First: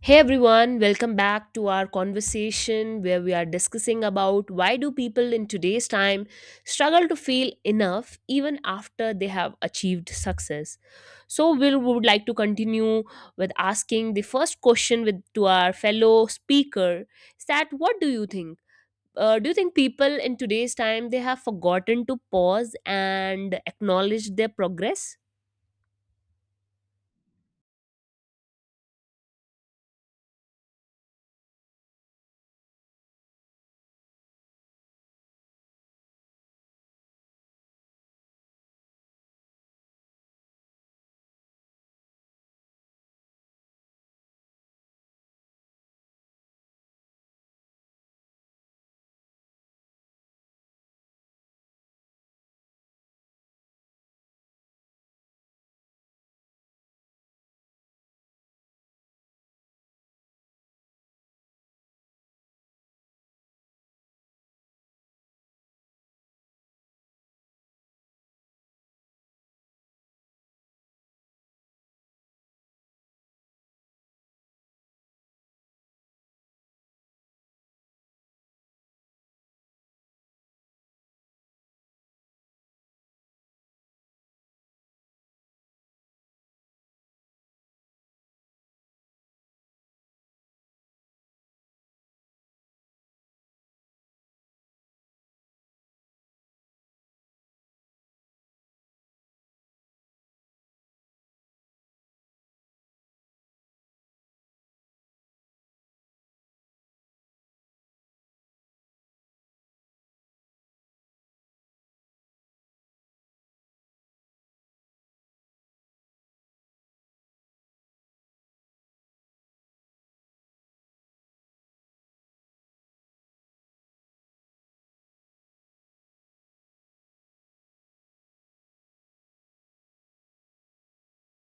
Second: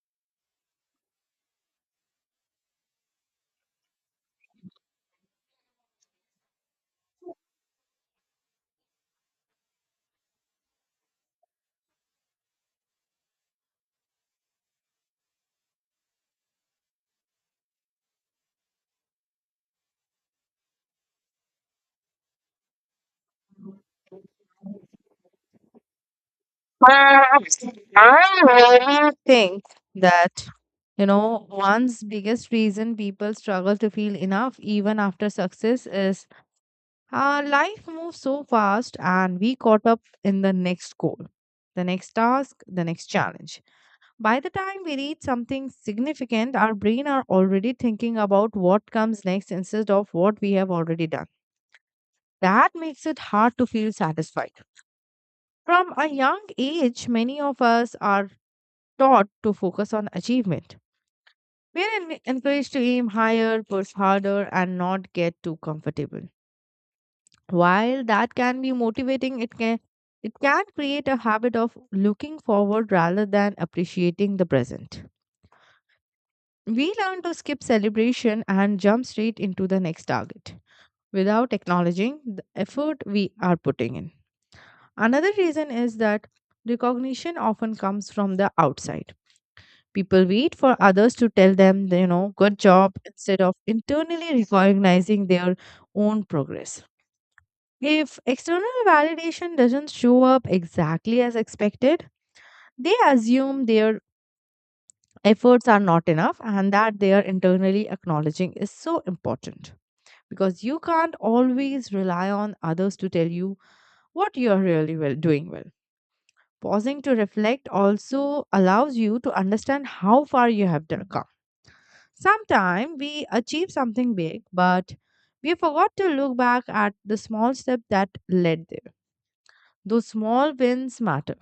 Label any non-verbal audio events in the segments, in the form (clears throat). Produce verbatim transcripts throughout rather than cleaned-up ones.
Hey everyone, welcome back to our conversation where we are discussing about why do people in today's time struggle to feel enough even after they have achieved success. So we would like to continue with asking the first question with to our fellow speaker is that what do you think? Uh, do you think people in today's time they have forgotten to pause and acknowledge their progress? I really think that you know one's biggest reason people struggle to feel enough even after success is uh, life moves so fast, and we caught up in the next goal, the next task, the next challenge. By the time we reach something significant, our brain are already thinking about what comes next instead of what we have already done. That makes it hard to feel satisfied. From a young age, many of us are taught to focus on achievement. We are en- encouraged to aim higher, push harder, and not get too comfortable. While that can be motivating, it can it can create a habit of looking forward rather than appreciating the present. We learn to skip celebration and jump straight into the next target without acknowledging the effort we are putting in. Another reason is that recognition often comes from the outside. People wait for others to tell them, you know, good job, instead of internally recognizing their own progress. If external validation doesn't show up exactly as expected, they assume their efforts are not enough, and that they are internally acknowledging is so important, because you can't always rely on others to tell you what you're really well doing well. Pausing to reflect also allows you to understand how far you have done- come. Sometimes we achieve something big, but we forgot to look back at the small steps that led there. Those small wins matter.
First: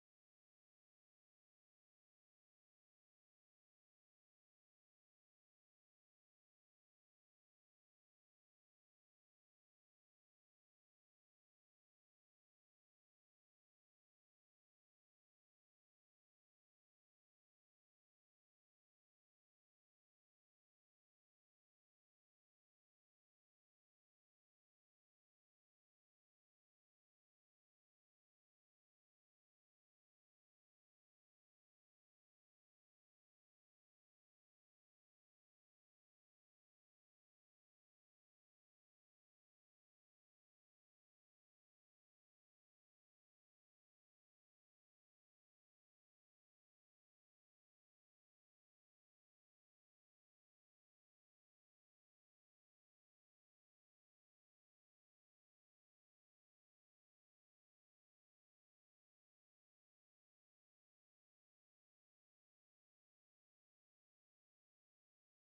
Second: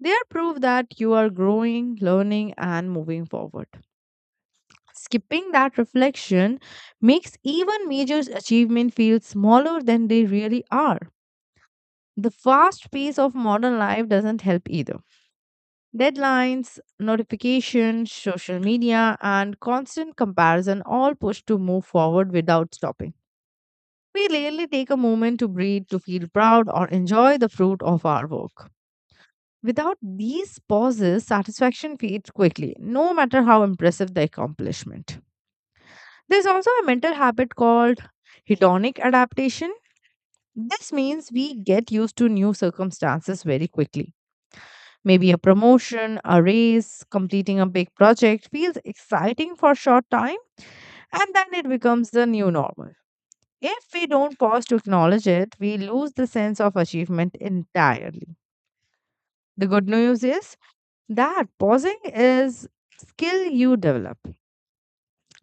They are proof that you are growing, learning, and moving forward. Skipping that reflection makes even major achievements feel smaller than they really are. The fast pace of modern life doesn't help either. Deadlines, notifications, social media, and constant comparison all push to move forward without stopping. We rarely take a moment to breathe, to feel proud, or enjoy the fruit of our work. Without these pauses, satisfaction fades quickly, no matter how impressive the accomplishment. There's also a mental habit called hedonic adaptation. This means we get used to new circumstances very quickly. Maybe a promotion, a raise, completing a big project feels exciting for a short time, and then it becomes the new normal. If we don't pause to acknowledge it, we lose the sense of achievement entirely. The good news is that pausing is skill you develop.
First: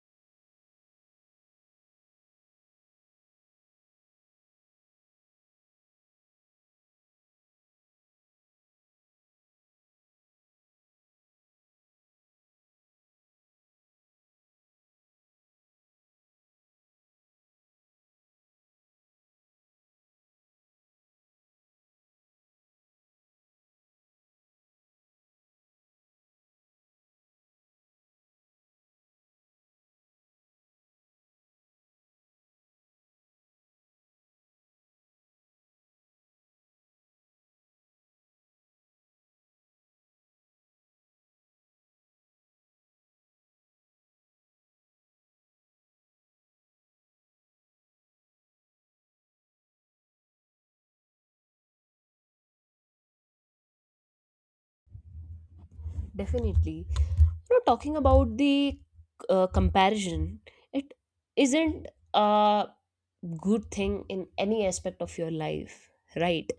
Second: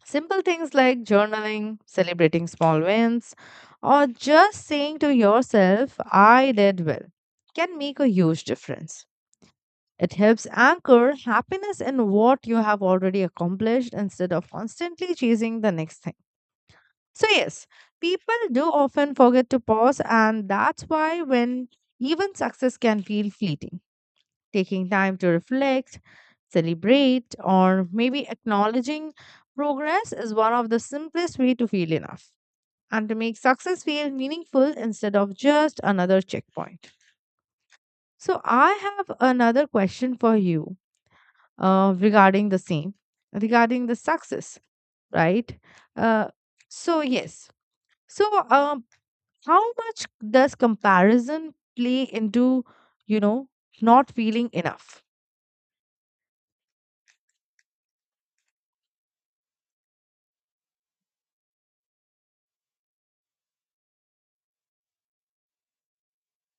Simple things like journaling, celebrating small wins, or just saying to yourself, I did well, can make a huge difference. It helps anchor happiness in what you have already accomplished instead of constantly chasing the next thing. So, yes, people do often forget to pause, and that's why when even success can feel fleeting, taking time to reflect, celebrate, or maybe acknowledging progress is one of the simplest way to feel enough and to make success feel meaningful instead of just another checkpoint. So, I have another question for you, uh, regarding the same, regarding the success, right? Uh, so, yes. So, um, how much does comparison play into, you know, not feeling enough? Definitely. You know, talking about the uh, comparison, it isn't uh good thing in any aspect of your life, right?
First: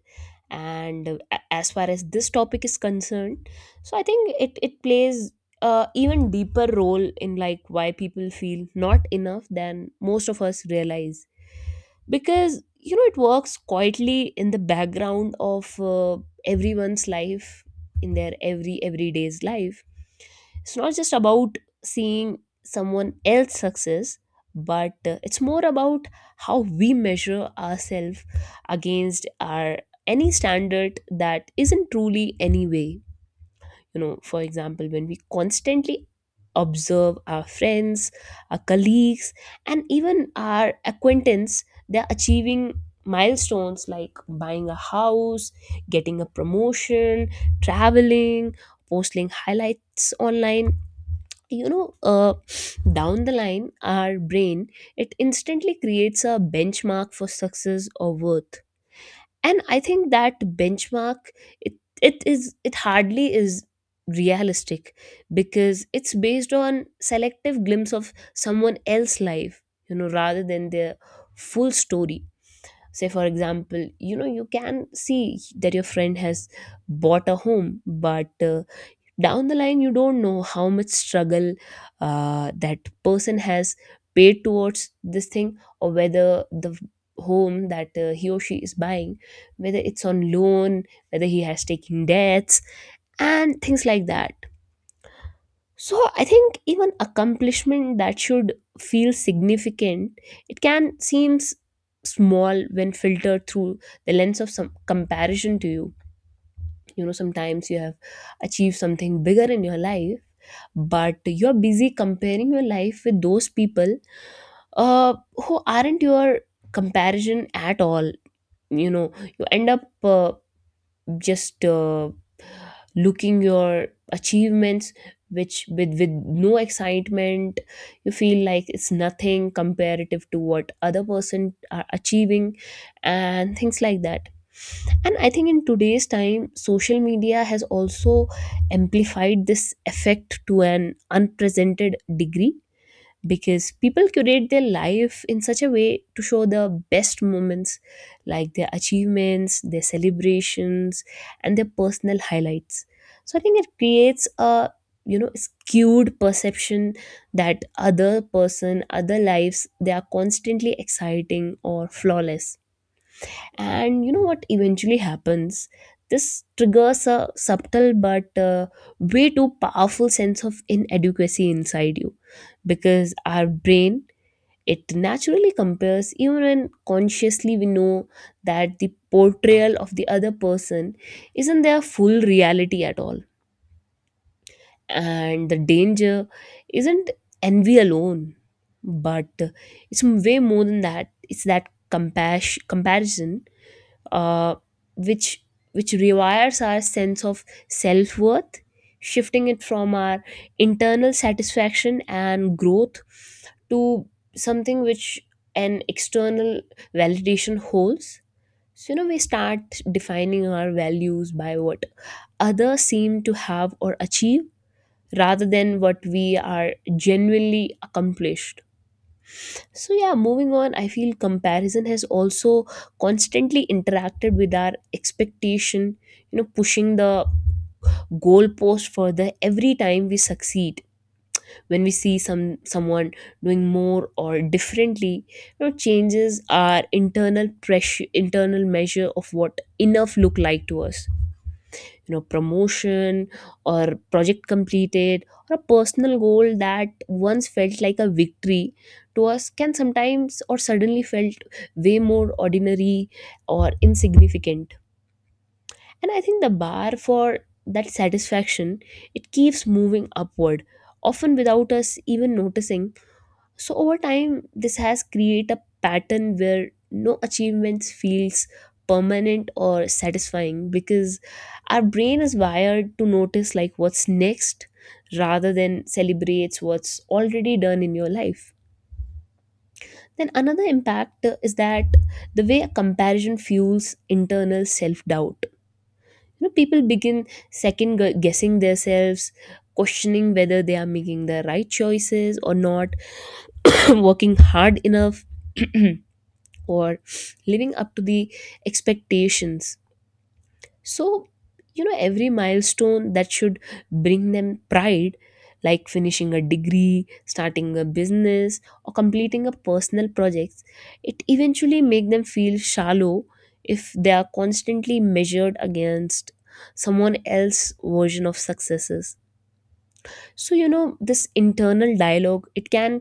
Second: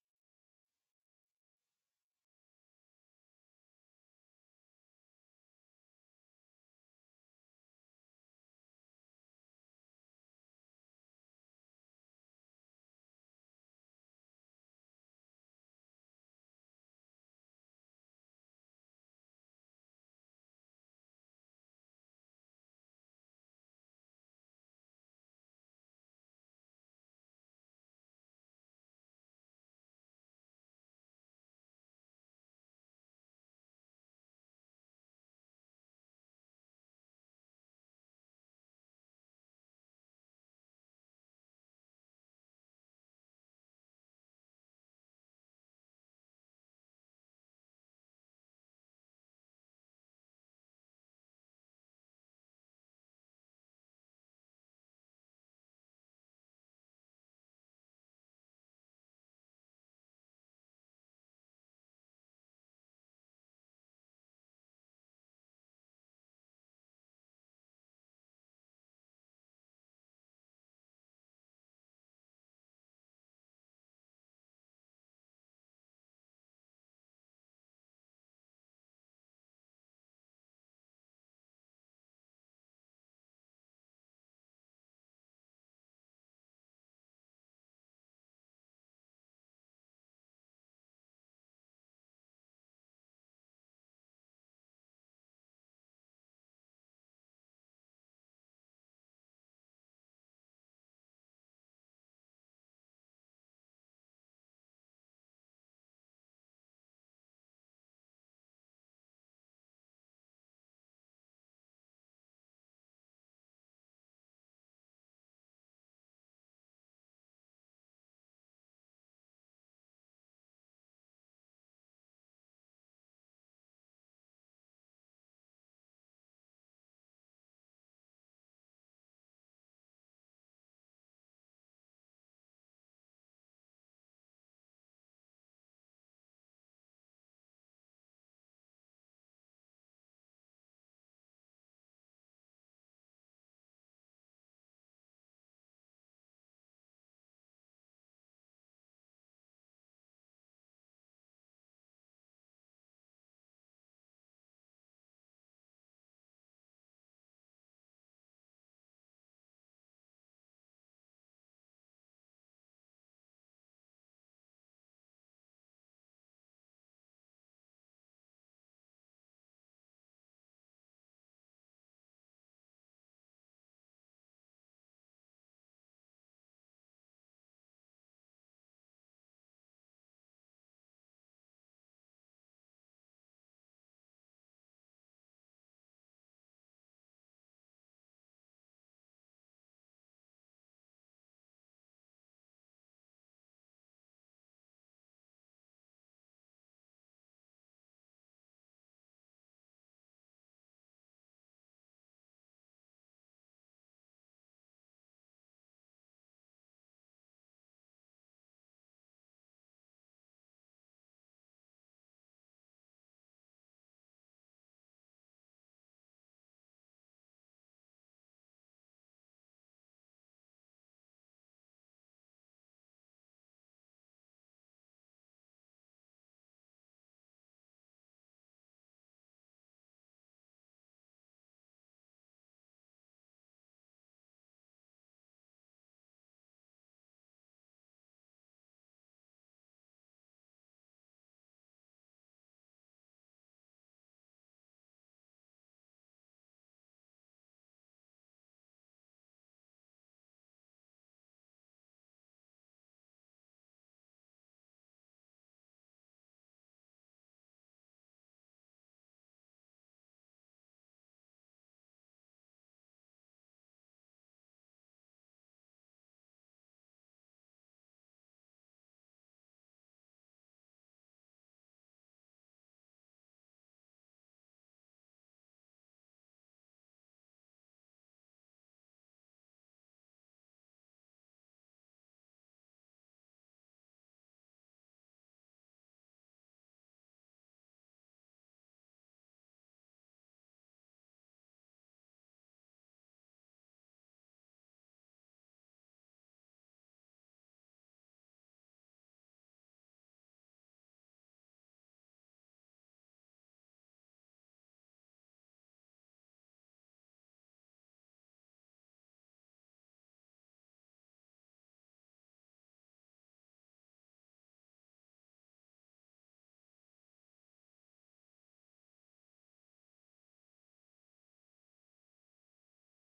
And uh, a- as far as this topic is concerned, so I think it it plays a even deeper role in like why people feel not enough than most of us realize, because you know it works quietly in the background of uh, everyone's life, in their every everyday's life. It's not just about seeing someone else's success, but uh, it's more about how we measure ourselves against our any standard that isn't truly any way. You know, for example, when we constantly observe our friends, our colleagues, and even our acquaintance, they're achieving milestones like buying a house, getting a promotion, traveling, posting highlights online, you know, uh, down the line our brain, it instantly creates a benchmark for success or worth. And I think that benchmark, it it is it hardly is realistic, because it's based on selective glimpse of someone else's life, you know, rather than their full story. Say for example, you know, you can see that your friend has bought a home, but uh, down the line you don't know how much struggle uh, that person has paid towards this thing, or whether the home that uh, he or she is buying, whether it's on loan, whether he has taken debts, and things like that. So I think even accomplishment that should feel significant, it can seems small when filtered through the lens of some comparison to you. You know, sometimes you have achieved something bigger in your life, but you're busy comparing your life with those people, uh, who aren't your comparison at all. You know, you end up uh, just uh, looking your achievements, which with with no excitement. You feel like it's nothing comparative to what other person are achieving, and things like that. And I think in today's time social media has also amplified this effect to an unprecedented degree, because people curate their life in such a way to show the best moments, like their achievements, their celebrations, and their personal highlights. So I think it creates a, you know, skewed perception that other person, other lives, they are constantly exciting or flawless. And you know what eventually happens? This triggers a subtle but uh, way too powerful sense of inadequacy inside you, because our brain, it naturally compares even when consciously we know that the portrayal of the other person isn't their full reality at all. And the danger isn't envy alone, but uh, it's way more than that. It's that compassion comparison, uh, which which rewires our sense of self-worth, shifting it from our internal satisfaction and growth to something which an external validation holds. So you know we start defining our values by what others seem to have or achieve, rather than what we are genuinely accomplished. So, yeah, moving on, I feel comparison has also constantly interacted with our expectation, you know, pushing the goalpost further every time we succeed. When we see some someone doing more or differently, you know, changes our internal pressure, internal measure of what enough look like to us. You know, promotion or project completed or a personal goal that once felt like a victory to us can sometimes or suddenly felt way more ordinary or insignificant. And I think the bar for that satisfaction, it keeps moving upward, often without us even noticing. So over time, this has created a pattern where no achievements feels permanent or satisfying, because our brain is wired to notice like what's next, rather than celebrates what's already done in your life. Then another impact uh, is that the way a comparison fuels internal self-doubt. You know, people begin second gu- guessing themselves, questioning whether they are making the right choices or not, (clears throat) working hard enough. (clears throat) or living up to the expectations. So, you know, every milestone that should bring them pride, like finishing a degree, starting a business, or completing a personal projects, it eventually make them feel shallow if they are constantly measured against someone else's version of successes. So you know this internal dialogue, it can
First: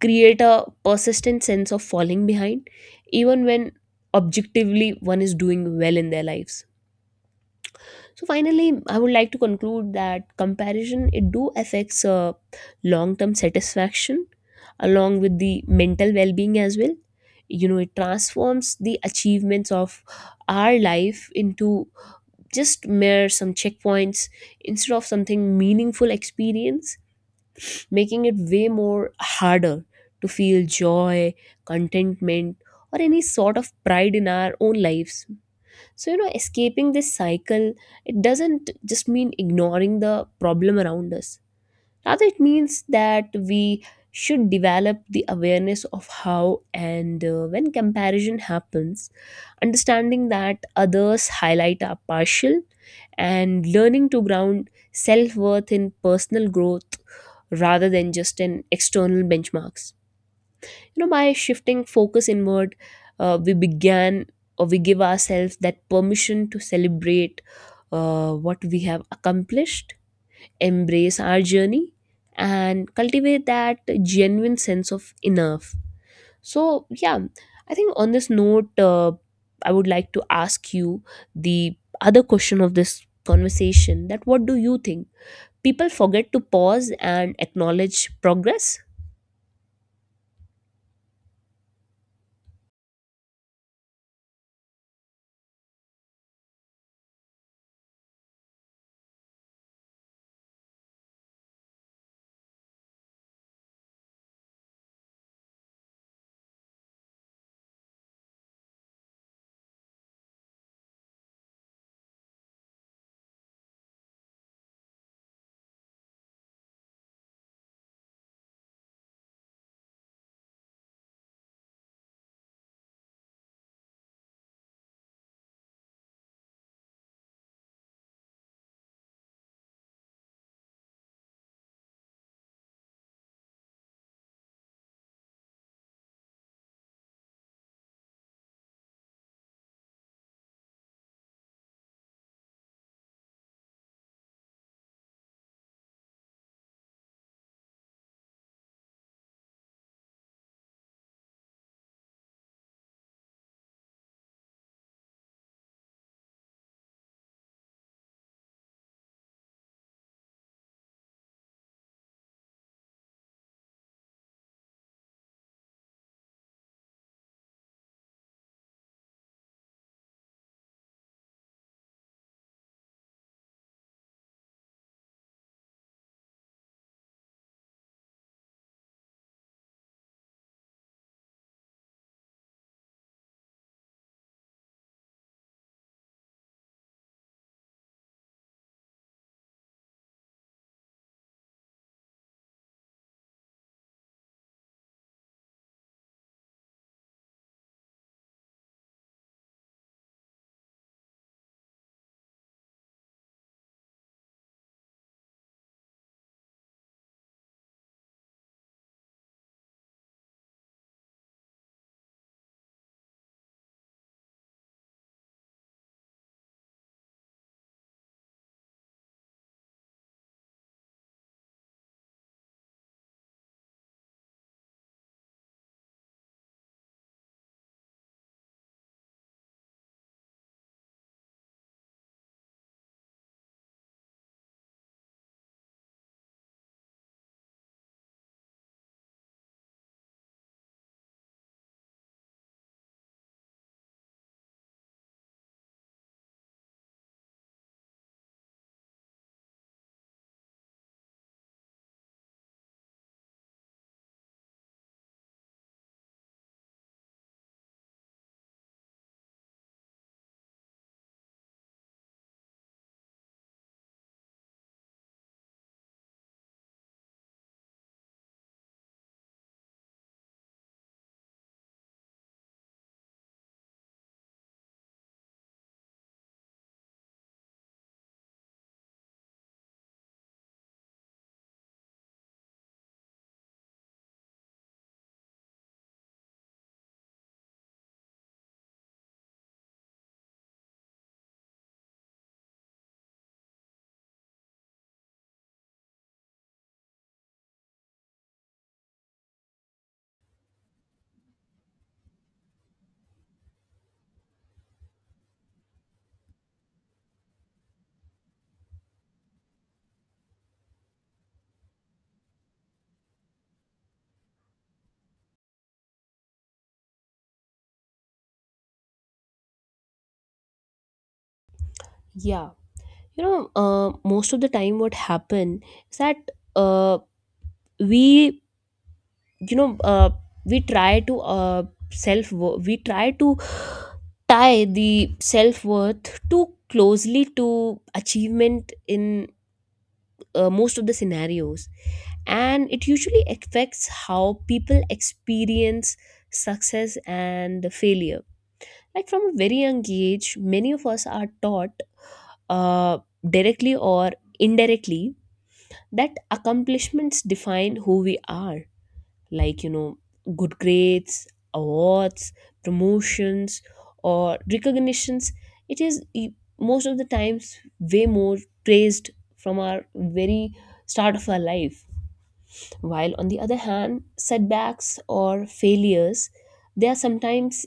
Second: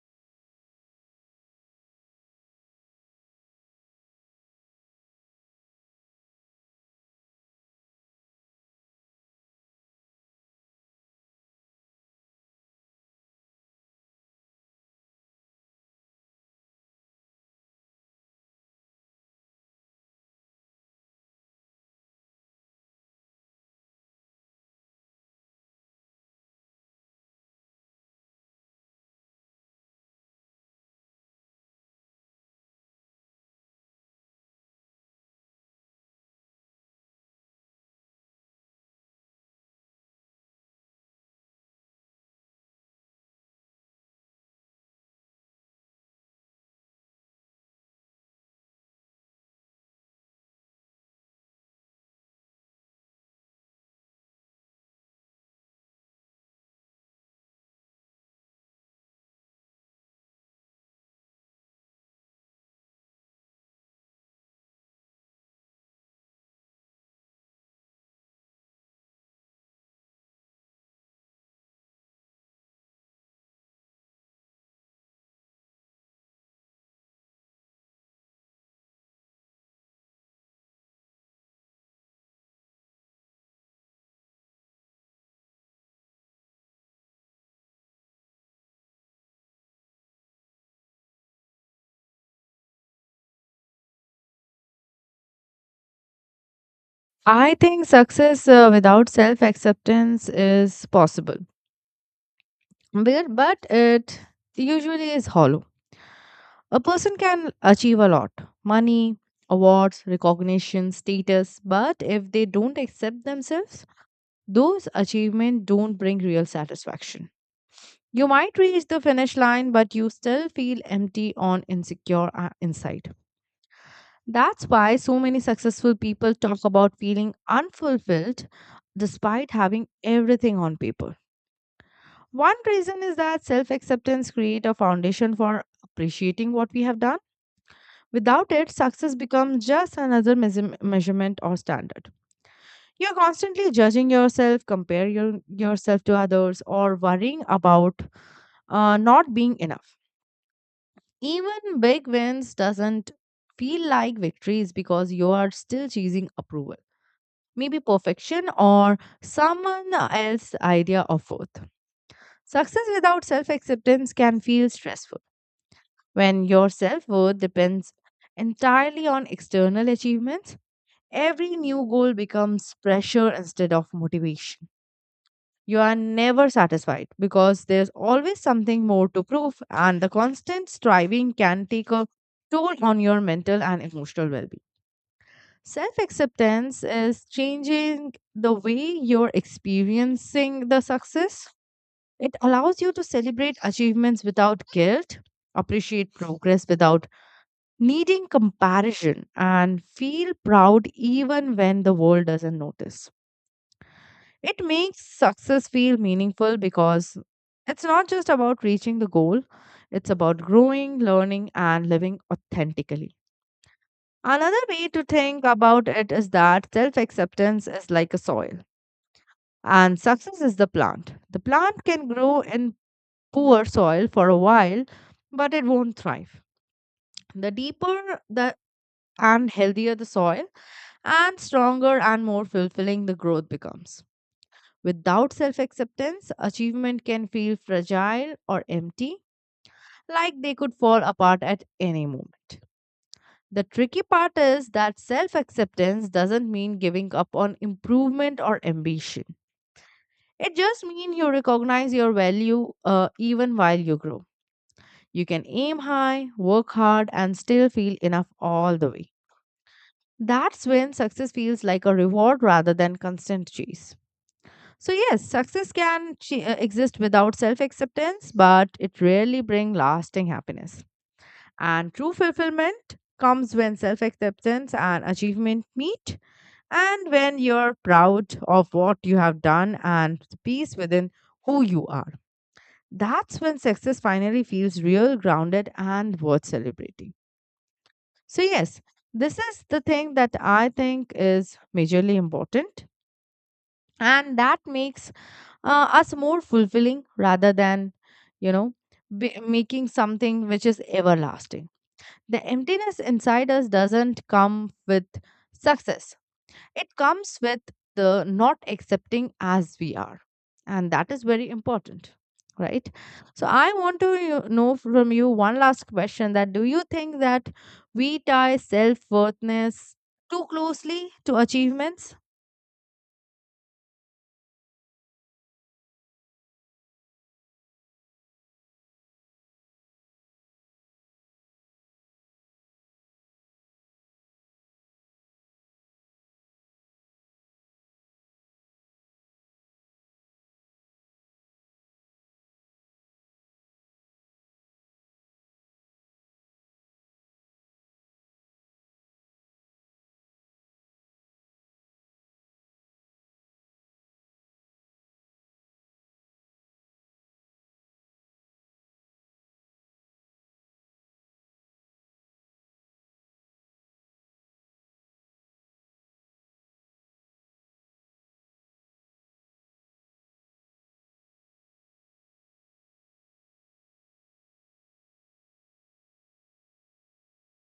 create a persistent sense of falling behind, even when objectively one is doing well in their lives. So finally I would like to conclude that comparison, it do affects uh, long term satisfaction along with the mental well being as well. You know, it transforms the achievements of our life into just mere some checkpoints, instead of something meaningful experience, making it way more harder to feel joy, contentment, or any sort of pride in our own lives. So, you know, escaping this cycle, it doesn't just mean ignoring the problem around us. Rather, it means that we should develop the awareness of how and uh, when comparison happens, understanding that others' highlight are partial, and learning to ground self worth in personal growth rather than just in external benchmarks. You know, by shifting focus inward, uh, we began or we give ourselves that permission to celebrate uh, what we have accomplished, embrace our journey, and cultivate that genuine sense of enough. So, yeah, I think on this note, uh, I would like to ask you the other question of this conversation that what do you think? People forget to pause and acknowledge progress? I think success uh, without self acceptance is possible, but but it usually is hollow. A person can achieve a lot: money, awards, recognition, status, but if they don't accept themselves, those achievements don't bring real satisfaction. You might reach the finish line, but you still feel empty on insecure uh, inside. That's why so many successful people talk about feeling unfulfilled despite having everything on paper. One reason is that self acceptance creates a foundation for appreciating what we have done. Without it, success becomes just another measure- measurement or standard. You're constantly judging yourself, comparing your, yourself to others, or worrying about uh, not being enough. Even big wins doesn't feel like victories, because you are still chasing approval, maybe perfection or someone else's idea of worth. Success without self acceptance can feel stressful. When your self worth depends entirely on external achievements, every new goal becomes pressure instead of motivation. You are never satisfied because there's always something more to prove, and the constant striving can take a toll on your mental and emotional well being. Self acceptance is changing the way you're experiencing the success. It allows you to celebrate achievements without guilt, appreciate progress without needing comparison, and feel proud even when the world doesn't notice. It makes success feel meaningful, because it's not just about reaching the goal, it's about growing, learning, and living authentically. Another way to think about it is that self acceptance is like a soil, and success is the plant. The plant can grow in poor soil for a while, but it won't thrive. The deeper the and healthier the soil, and stronger and more fulfilling the growth becomes. Without self acceptance, achievement can feel fragile or empty, like they could fall apart at any moment. The tricky part is that self acceptance doesn't mean giving up on improvement or ambition. It just means you recognize your value, uh, even while you grow. You can aim high, work hard, and still feel enough all the way. That's when success feels like a reward rather than constant chase. So, yes, success can ch- uh, exist without self acceptance, but it rarely brings lasting happiness. And true fulfillment comes when self acceptance and achievement meet. And when you're proud of what you have done and the peace within who you are, that's when success finally feels real, grounded, and worth celebrating. So, yes, this is the thing that I think is majorly important. And that makes uh, us more fulfilling rather than, you know, be- making something which is everlasting. The emptiness inside us doesn't come with success. It comes with the not accepting as we are, and that is very important, right? So, I want to you- know from you one last question, that do you think that we tie self worthness too closely to achievements? Yeah. You know, uh, most of the time, what happen is that, uh, we you know uh, we try to uh, self we try to tie the self worth too closely to achievement in uh, most of the scenarios, and it usually affects how people experience success and failure. Like, from a very young age many of us are taught, uh, directly or indirectly, that accomplishments define who we are. Like, you know, good grades, awards, promotions, or recognitions, it is e- most of the times way more praised from our very start of our life, while on the other hand setbacks or failures, they are sometimes,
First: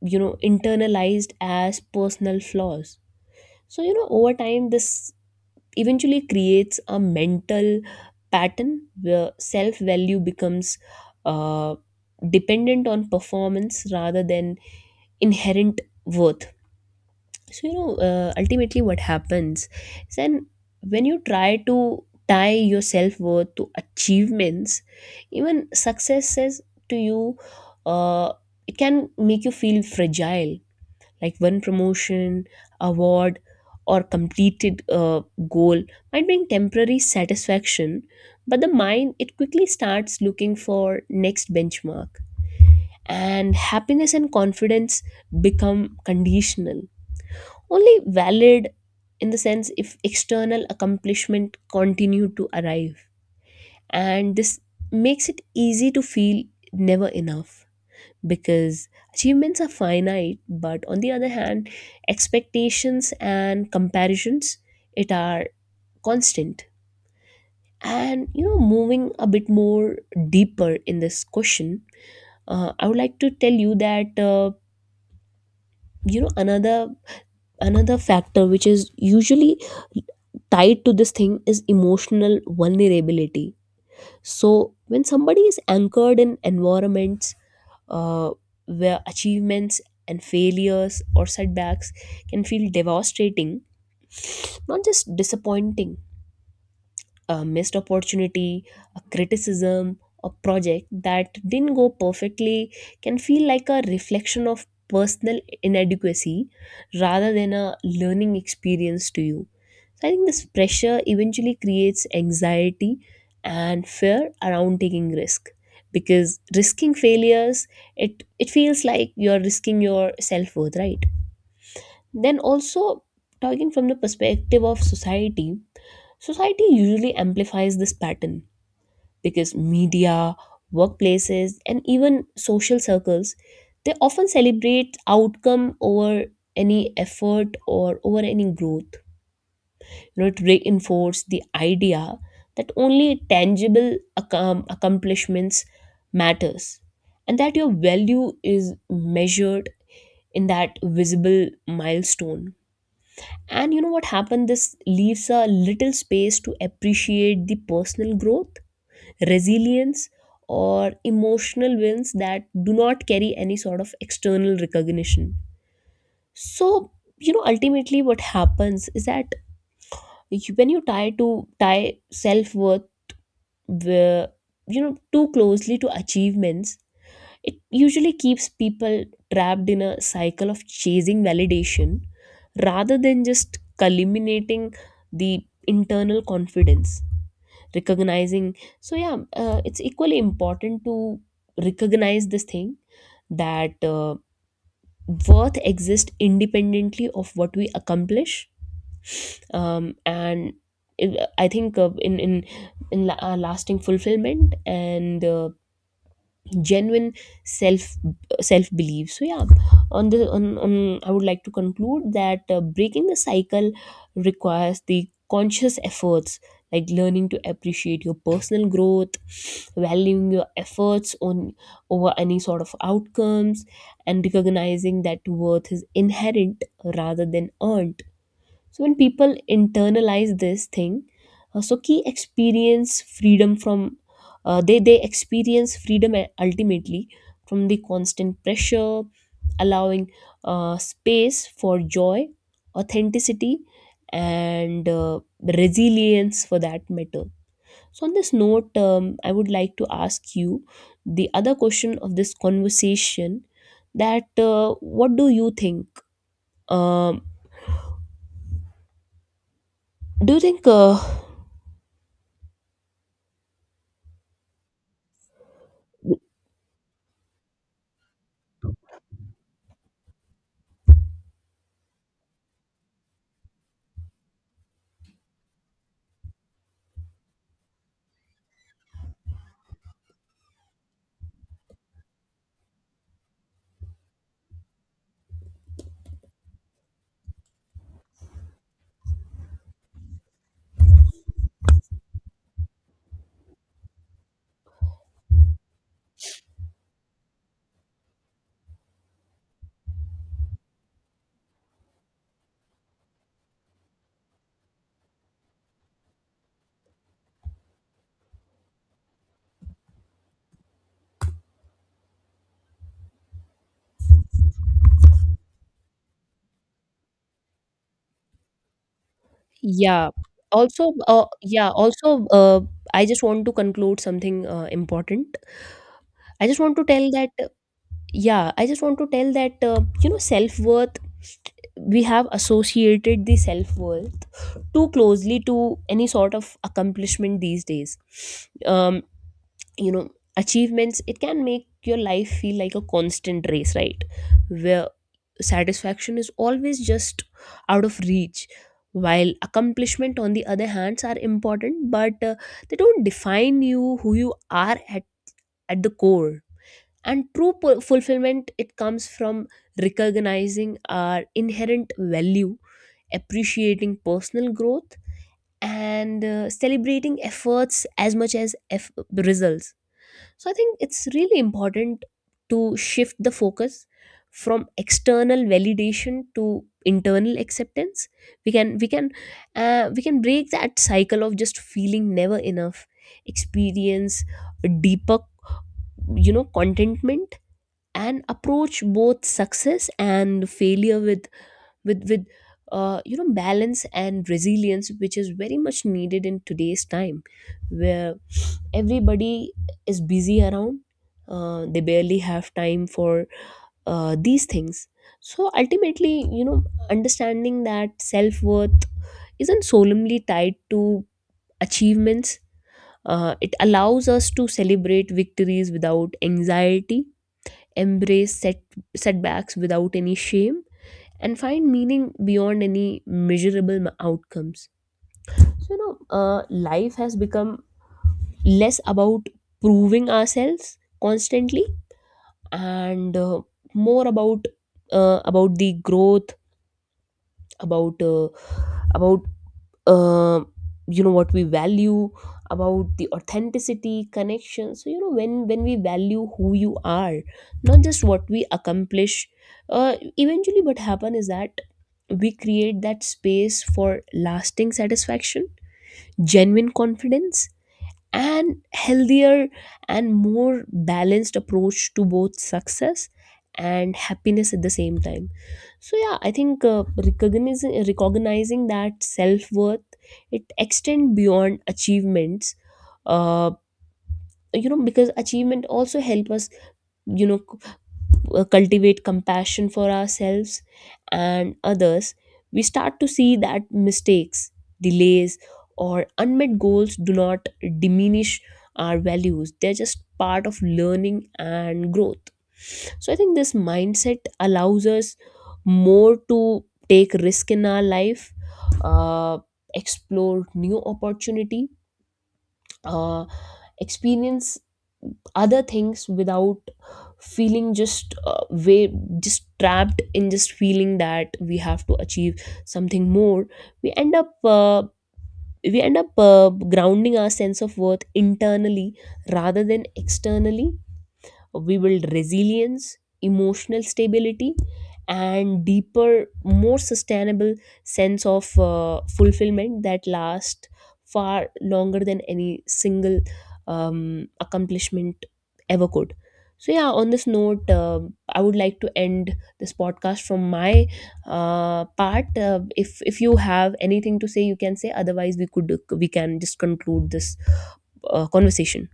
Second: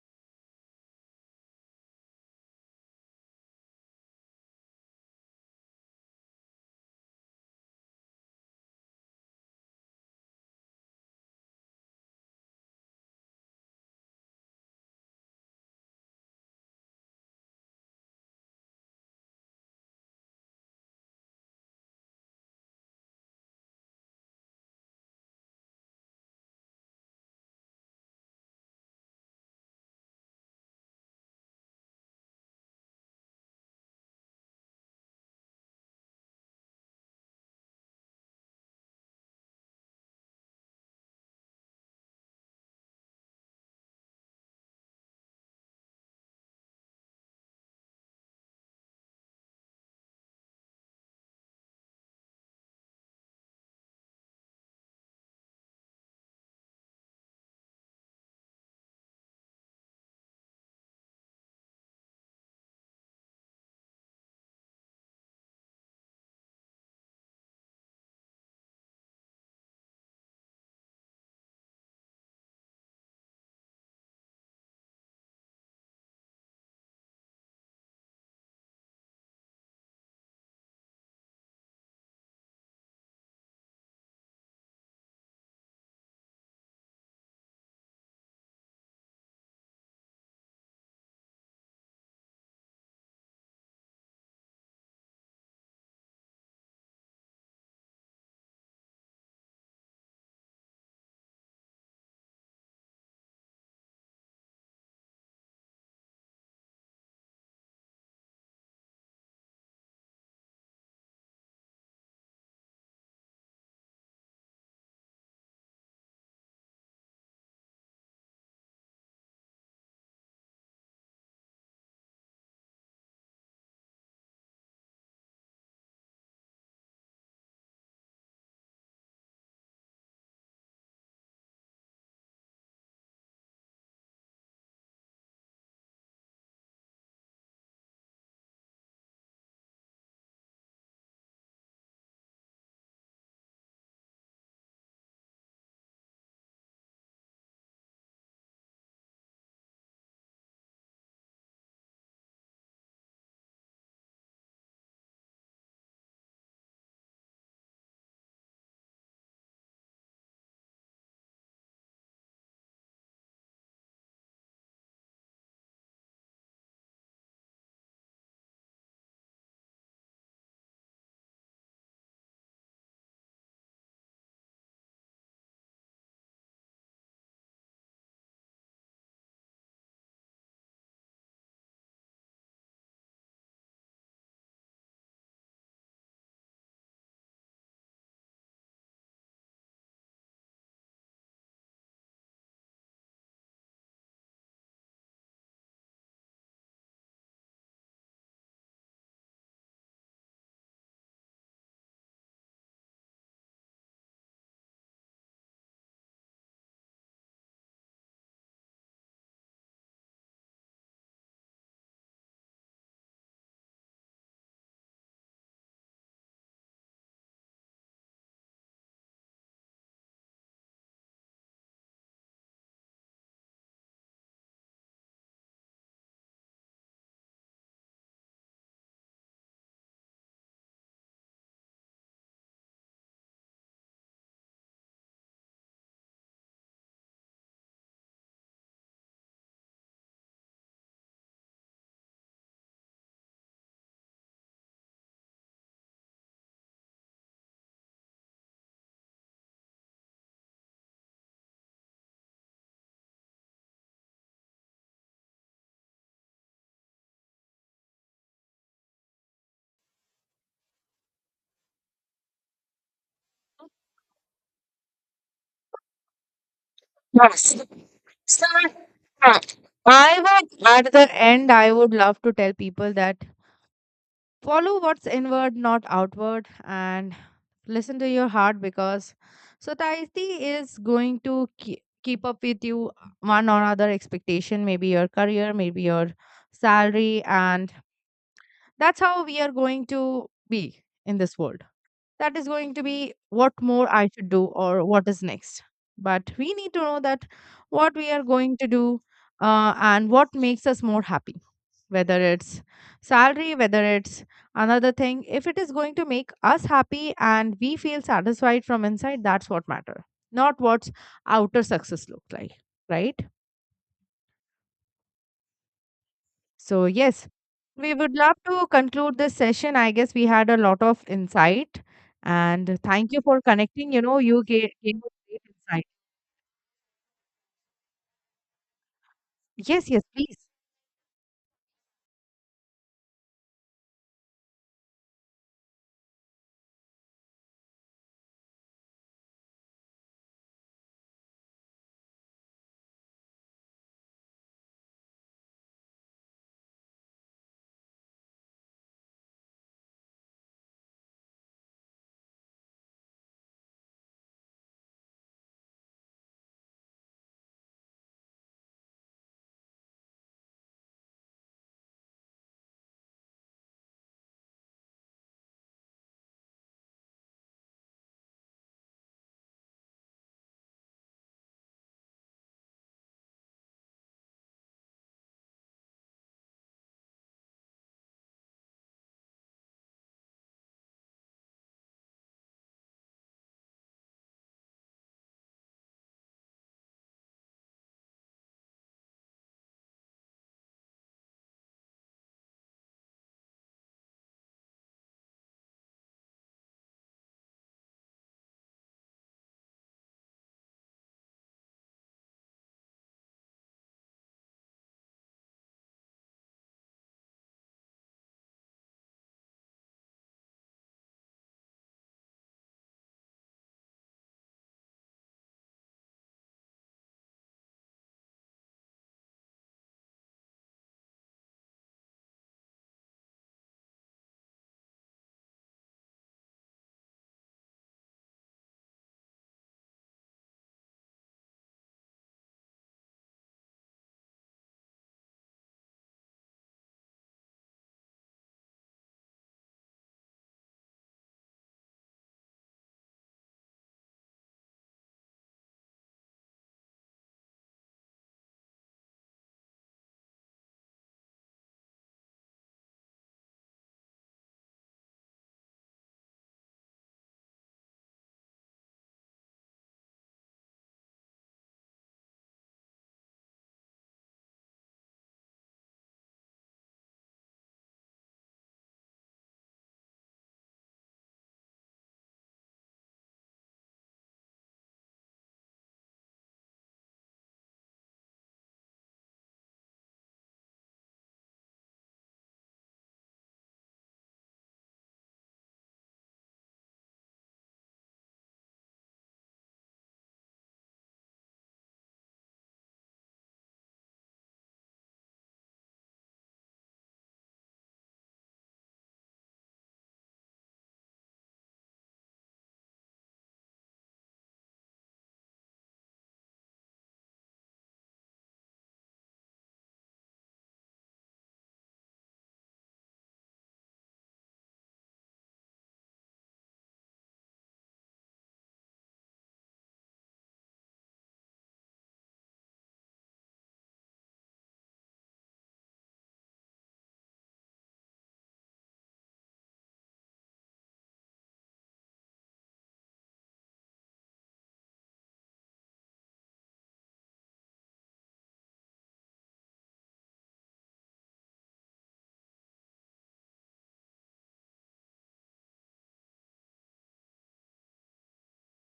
you know, internalized as personal flaws. So you know over time this eventually creates a mental pattern where self value becomes uh, dependent on performance rather than inherent worth. So, you know, uh, ultimately what happens is then, when you try to tie your self worth to achievements, even success says to you, uh, it can make you feel fragile. Like, one promotion, award, or completed uh, goal might bring temporary satisfaction, but the mind, it quickly starts looking for next benchmark. And happiness and confidence become conditional, only valid in the sense if external accomplishment continue to arrive. And this makes it easy to feel never enough, because achievements are finite, but on the other hand expectations and comparisons, it are constant. And you know, moving a bit more deeper in this question, uh, I would like to tell you that uh, you know another another factor which is usually tied to this thing is emotional vulnerability. So when somebody is anchored in environments uh, where achievements and failures or setbacks can feel devastating, not just disappointing, a missed opportunity, a criticism, a project that didn't go perfectly can feel like a reflection of personal inadequacy rather than a learning experience to you. So I think this pressure eventually creates anxiety and fear around taking risk, because risking failures, it it feels like you're risking your self-worth, right? Then also, talking from the perspective of society, society usually amplifies this pattern, because media, workplaces, and even social circles, they often celebrate outcome over any effort or over any growth. You know, it reinforces the idea that only tangible accom- accomplishments matters, and that your value is measured in that visible milestone. And you know what happened? This leaves a little space to appreciate the personal growth, resilience, or emotional wins that do not carry any sort of external recognition. So you know ultimately what happens is that you, when you tie to tie self-worth wi- you know too closely to achievements, it usually keeps people trapped in a cycle of chasing validation rather than just culminating the internal confidence, recognizing. So yeah, uh, it's equally important to recognize this thing that uh, worth exists independently of what we accomplish, um, and it- I think uh, in in in la- uh, lasting fulfillment and uh, genuine self self belief. So yeah, on the on, on I would like to conclude that uh, breaking the cycle requires the conscious efforts, like learning to appreciate your personal growth, valuing your efforts on over any sort of outcomes, and recognizing that worth is inherent rather than earned. So when people internalize this thing, uh, so key experience freedom from uh, they they experience freedom uh, ultimately from the constant pressure, allowing uh, space for joy, authenticity, and uh, resilience for that matter. So on this note, um, I would like to ask you the other question of this conversation. That uh, what do you think? Um, do you think uh, Yes. So, uh, I would, at the end, I would love to tell people that follow what's inward, not outward, and listen to your heart, because society is going to keep keep up with you, uh, one or other expectation, maybe your career, maybe your salary, and that's how we are going to be in this world, that is going to be what more I should do or what is next. But we need to know that what we are going to do, uh, and what makes us more happy, whether it's salary, whether it's another thing. If it is going to make us happy and we feel satisfied from inside, that's what matter, not what outer success looks like, right? So, yes, we would love to conclude this session. I yeah. guess we had a lot Also, of uh, yeah, insight, also, uh, and I thank you just for want to connecting. conclude You know, you something uh, gave, gave us important. great insight. I just want to tell that, yeah, I just want to tell that, uh, Yes, yes, you know, please. self-worth, we have associated the self-worth too closely to any sort of accomplishment these days. Um, you know achievements, it can make your life feel like a constant race, right? Where satisfaction is always just out of reach. While accomplishment on the other hands are important, but uh, they don't define you who you are at, at the core. And true pu- fulfillment, it comes from recognizing our inherent value, appreciating personal growth, and uh, celebrating efforts as much as eff- results. So I think it's really important to shift the focus from external validation to internal acceptance. We can we can uh, we can break that cycle of just feeling never enough, experience a deeper, you know contentment, and approach both success and failure with with with uh, you know balance and resilience, which is very much needed in today's time, where everybody is busy around. Uh, they barely have time for uh, these things. So ultimately, you know understanding that self-worth isn't solemnly tied to achievements, uh, it allows us to celebrate victories without anxiety, embrace set, setbacks without any shame, and find meaning beyond any measurable m- outcomes. So, you know, uh, life has become less about proving ourselves constantly and uh, more about uh, about the growth, about uh, about uh, you know what we value, about the authenticity connection. So you know when when we value who you are, not just what we accomplish, uh, eventually what happen is that we create that space for lasting satisfaction, genuine confidence, and healthier and more balanced approach to both success and happiness at the same time. So yeah, I think uh, recognizing recognizing that self worth, it extend beyond achievements. Uh, you know because achievement also help us, you know uh, cultivate compassion for ourselves and others. We start to see that mistakes, delays, or unmet goals do not diminish our values. They're just part of learning and growth. So I think this mindset allows us more to take risk in our life, uh, explore new opportunity, uh, experience other things without feeling just uh, way just trapped in just feeling that we have to achieve something more. we end up uh, we end up uh, grounding our sense of worth internally rather than externally. We build resilience, emotional stability, and deeper, more sustainable sense of uh, fulfillment that lasts far longer than any single um, accomplishment ever could. So yeah, on this note, um I would like to end this podcast from my uh, part. Uh, if if you have anything to say, you can say. Otherwise, we could we can just conclude this uh, conversation.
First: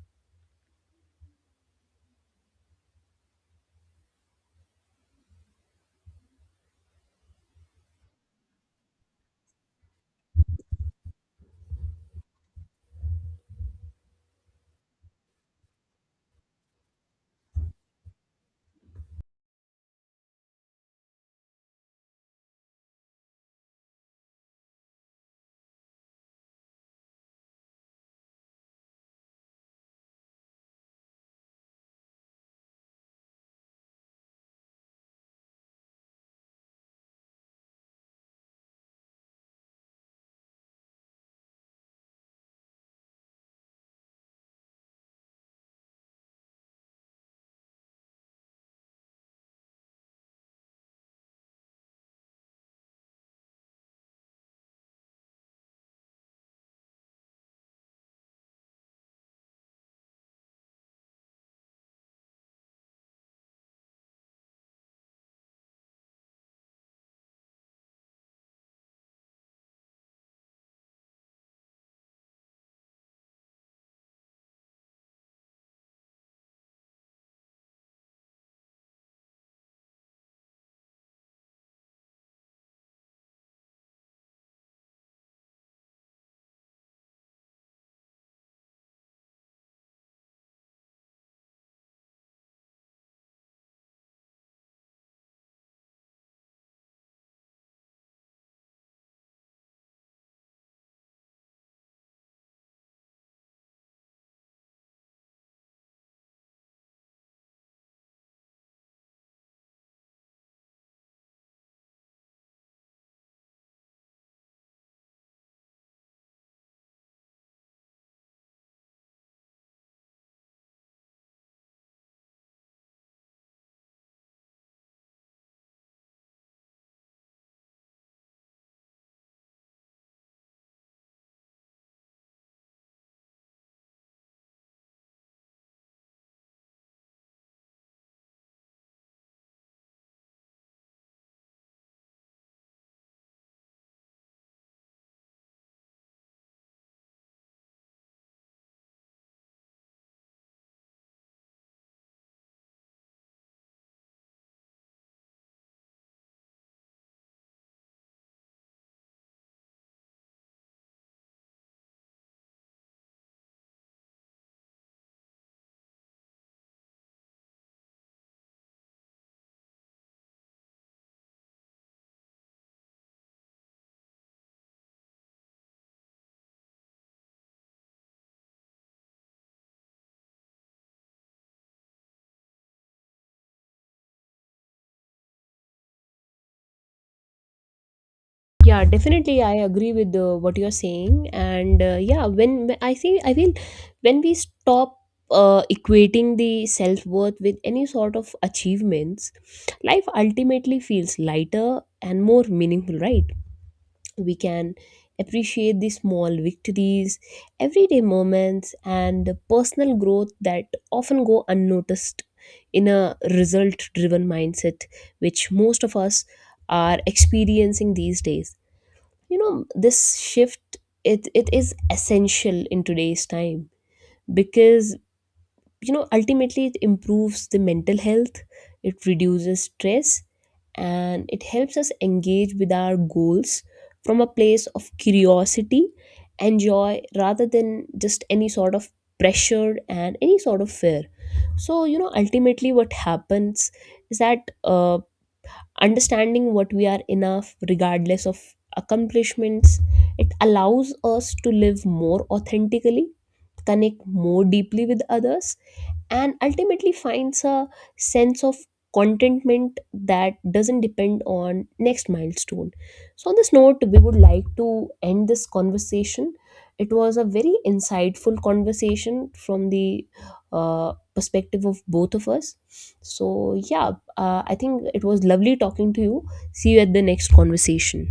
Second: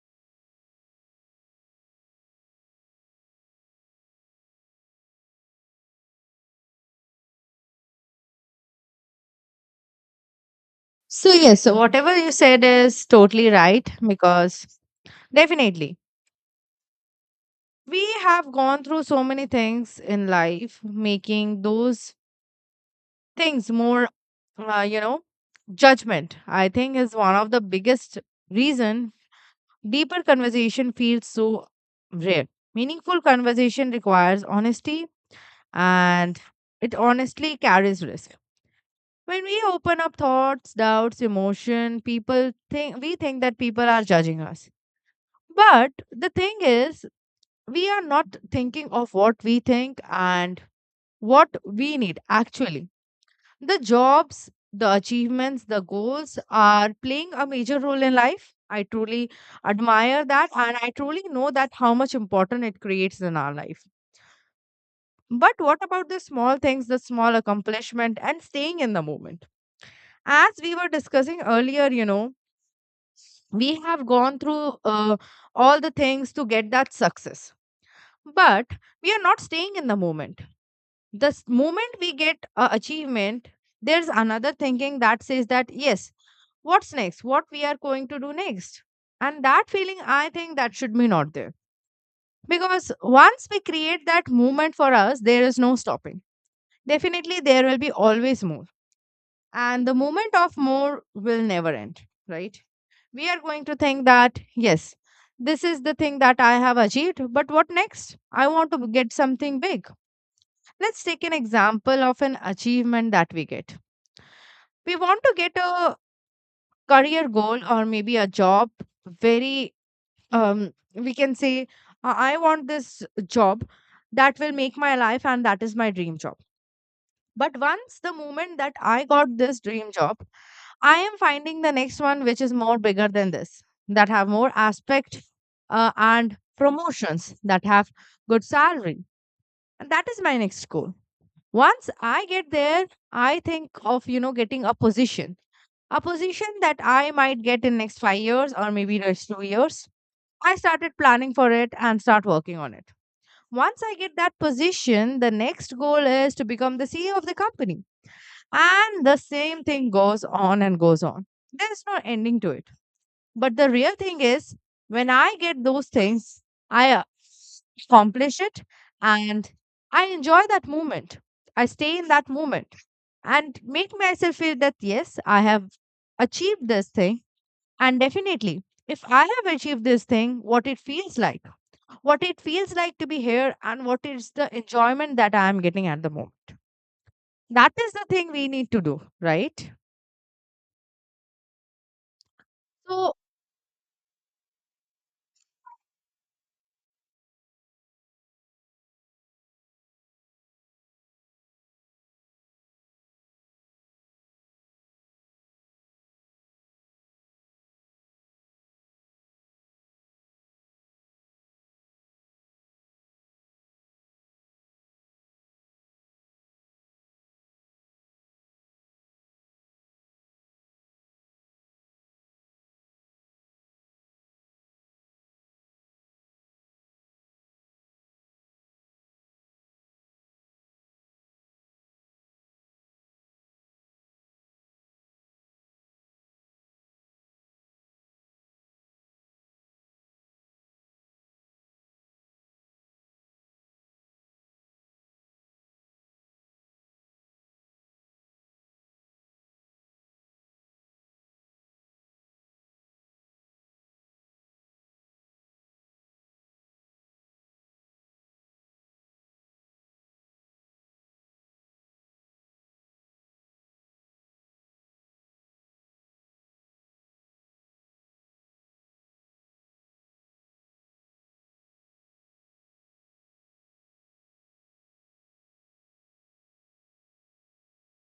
So, yes, so whatever you said is totally right, because definitely we have gone through so many things in life, making those things more, uh, you know, judgment. I think is one of the biggest reason. Deeper conversation feels so rare. Meaningful conversation requires honesty, and it honestly carries risk. When we open up thoughts, doubts, emotion, people think we think that people are judging us. But the thing is, we are not thinking of what we think and what we need actually. The jobs, the achievements, the goals are playing a major role in life. I truly admire that, and I truly know that how much important it creates in our life. But what about the small things, the small accomplishment, and staying in the moment? As we were discussing earlier, you know, we have gone through uh, all the things to get that success. But we are not staying in the moment. The s- moment we get a achievement, there's another thinking that says that, yes, what's next, what we are going to do next, and that feeling, I think that should be not there, because once we create that movement for us, there is no stopping. Definitely, there will be always more, and the movement of more will never end, right? We are going to think that, yes, this is the thing that I have achieved, but what next? I want to get something big. Let's take an example of an achievement that we get. We want to get a career goal or maybe a job. Very, um, we can say, "Uh, I want this job that will make my life and that is my dream job. But once the moment that I got this dream job, I am finding the next one which is more bigger than this, that have more aspect, uh, and promotions that have good salary, and that is my next goal. Once I get there, I think of you know getting a position, a position that I might get in next five years or maybe next two years. I started planning for it and start working on it. Once I get that position, the next goal is to become the C E O of the company. And the same thing goes on and goes on. There's no ending to it. But the real thing is, when I get those things, I uh, accomplish it and I enjoy that moment. I stay in that moment and make myself feel that, yes, I have achieved this thing. And definitely, if I have achieved this thing, what it feels like, what it feels like to be here, and what is the enjoyment that I am getting at the moment. That is the thing we need to Yeah, do, definitely, I right? agree with uh, what you're saying, and uh, yeah, when when- I So, think I feel when we stop uh, equating the self worth with any sort of achievements, life ultimately feels lighter and more meaningful, right? We can appreciate the small victories, everyday moments, and the personal growth that often go unnoticed in a result driven mindset, which most of us are experiencing these days. You know this shift, it, it is essential in today's time because you know ultimately it improves the mental health, it reduces stress, and it helps us engage with our goals from a place of curiosity and joy rather than just any sort of pressure and any sort of fear. So you know ultimately what happens is that uh, understanding what we are enough regardless of accomplishments, it allows us to live more authentically, connect more deeply with others, and ultimately finds a sense of contentment that doesn't depend on next milestone. So on this note, we would like to end this conversation. It was a very insightful conversation from the uh, perspective of both of us. So yeah, uh, I think it was lovely talking to you. See you at the next conversation.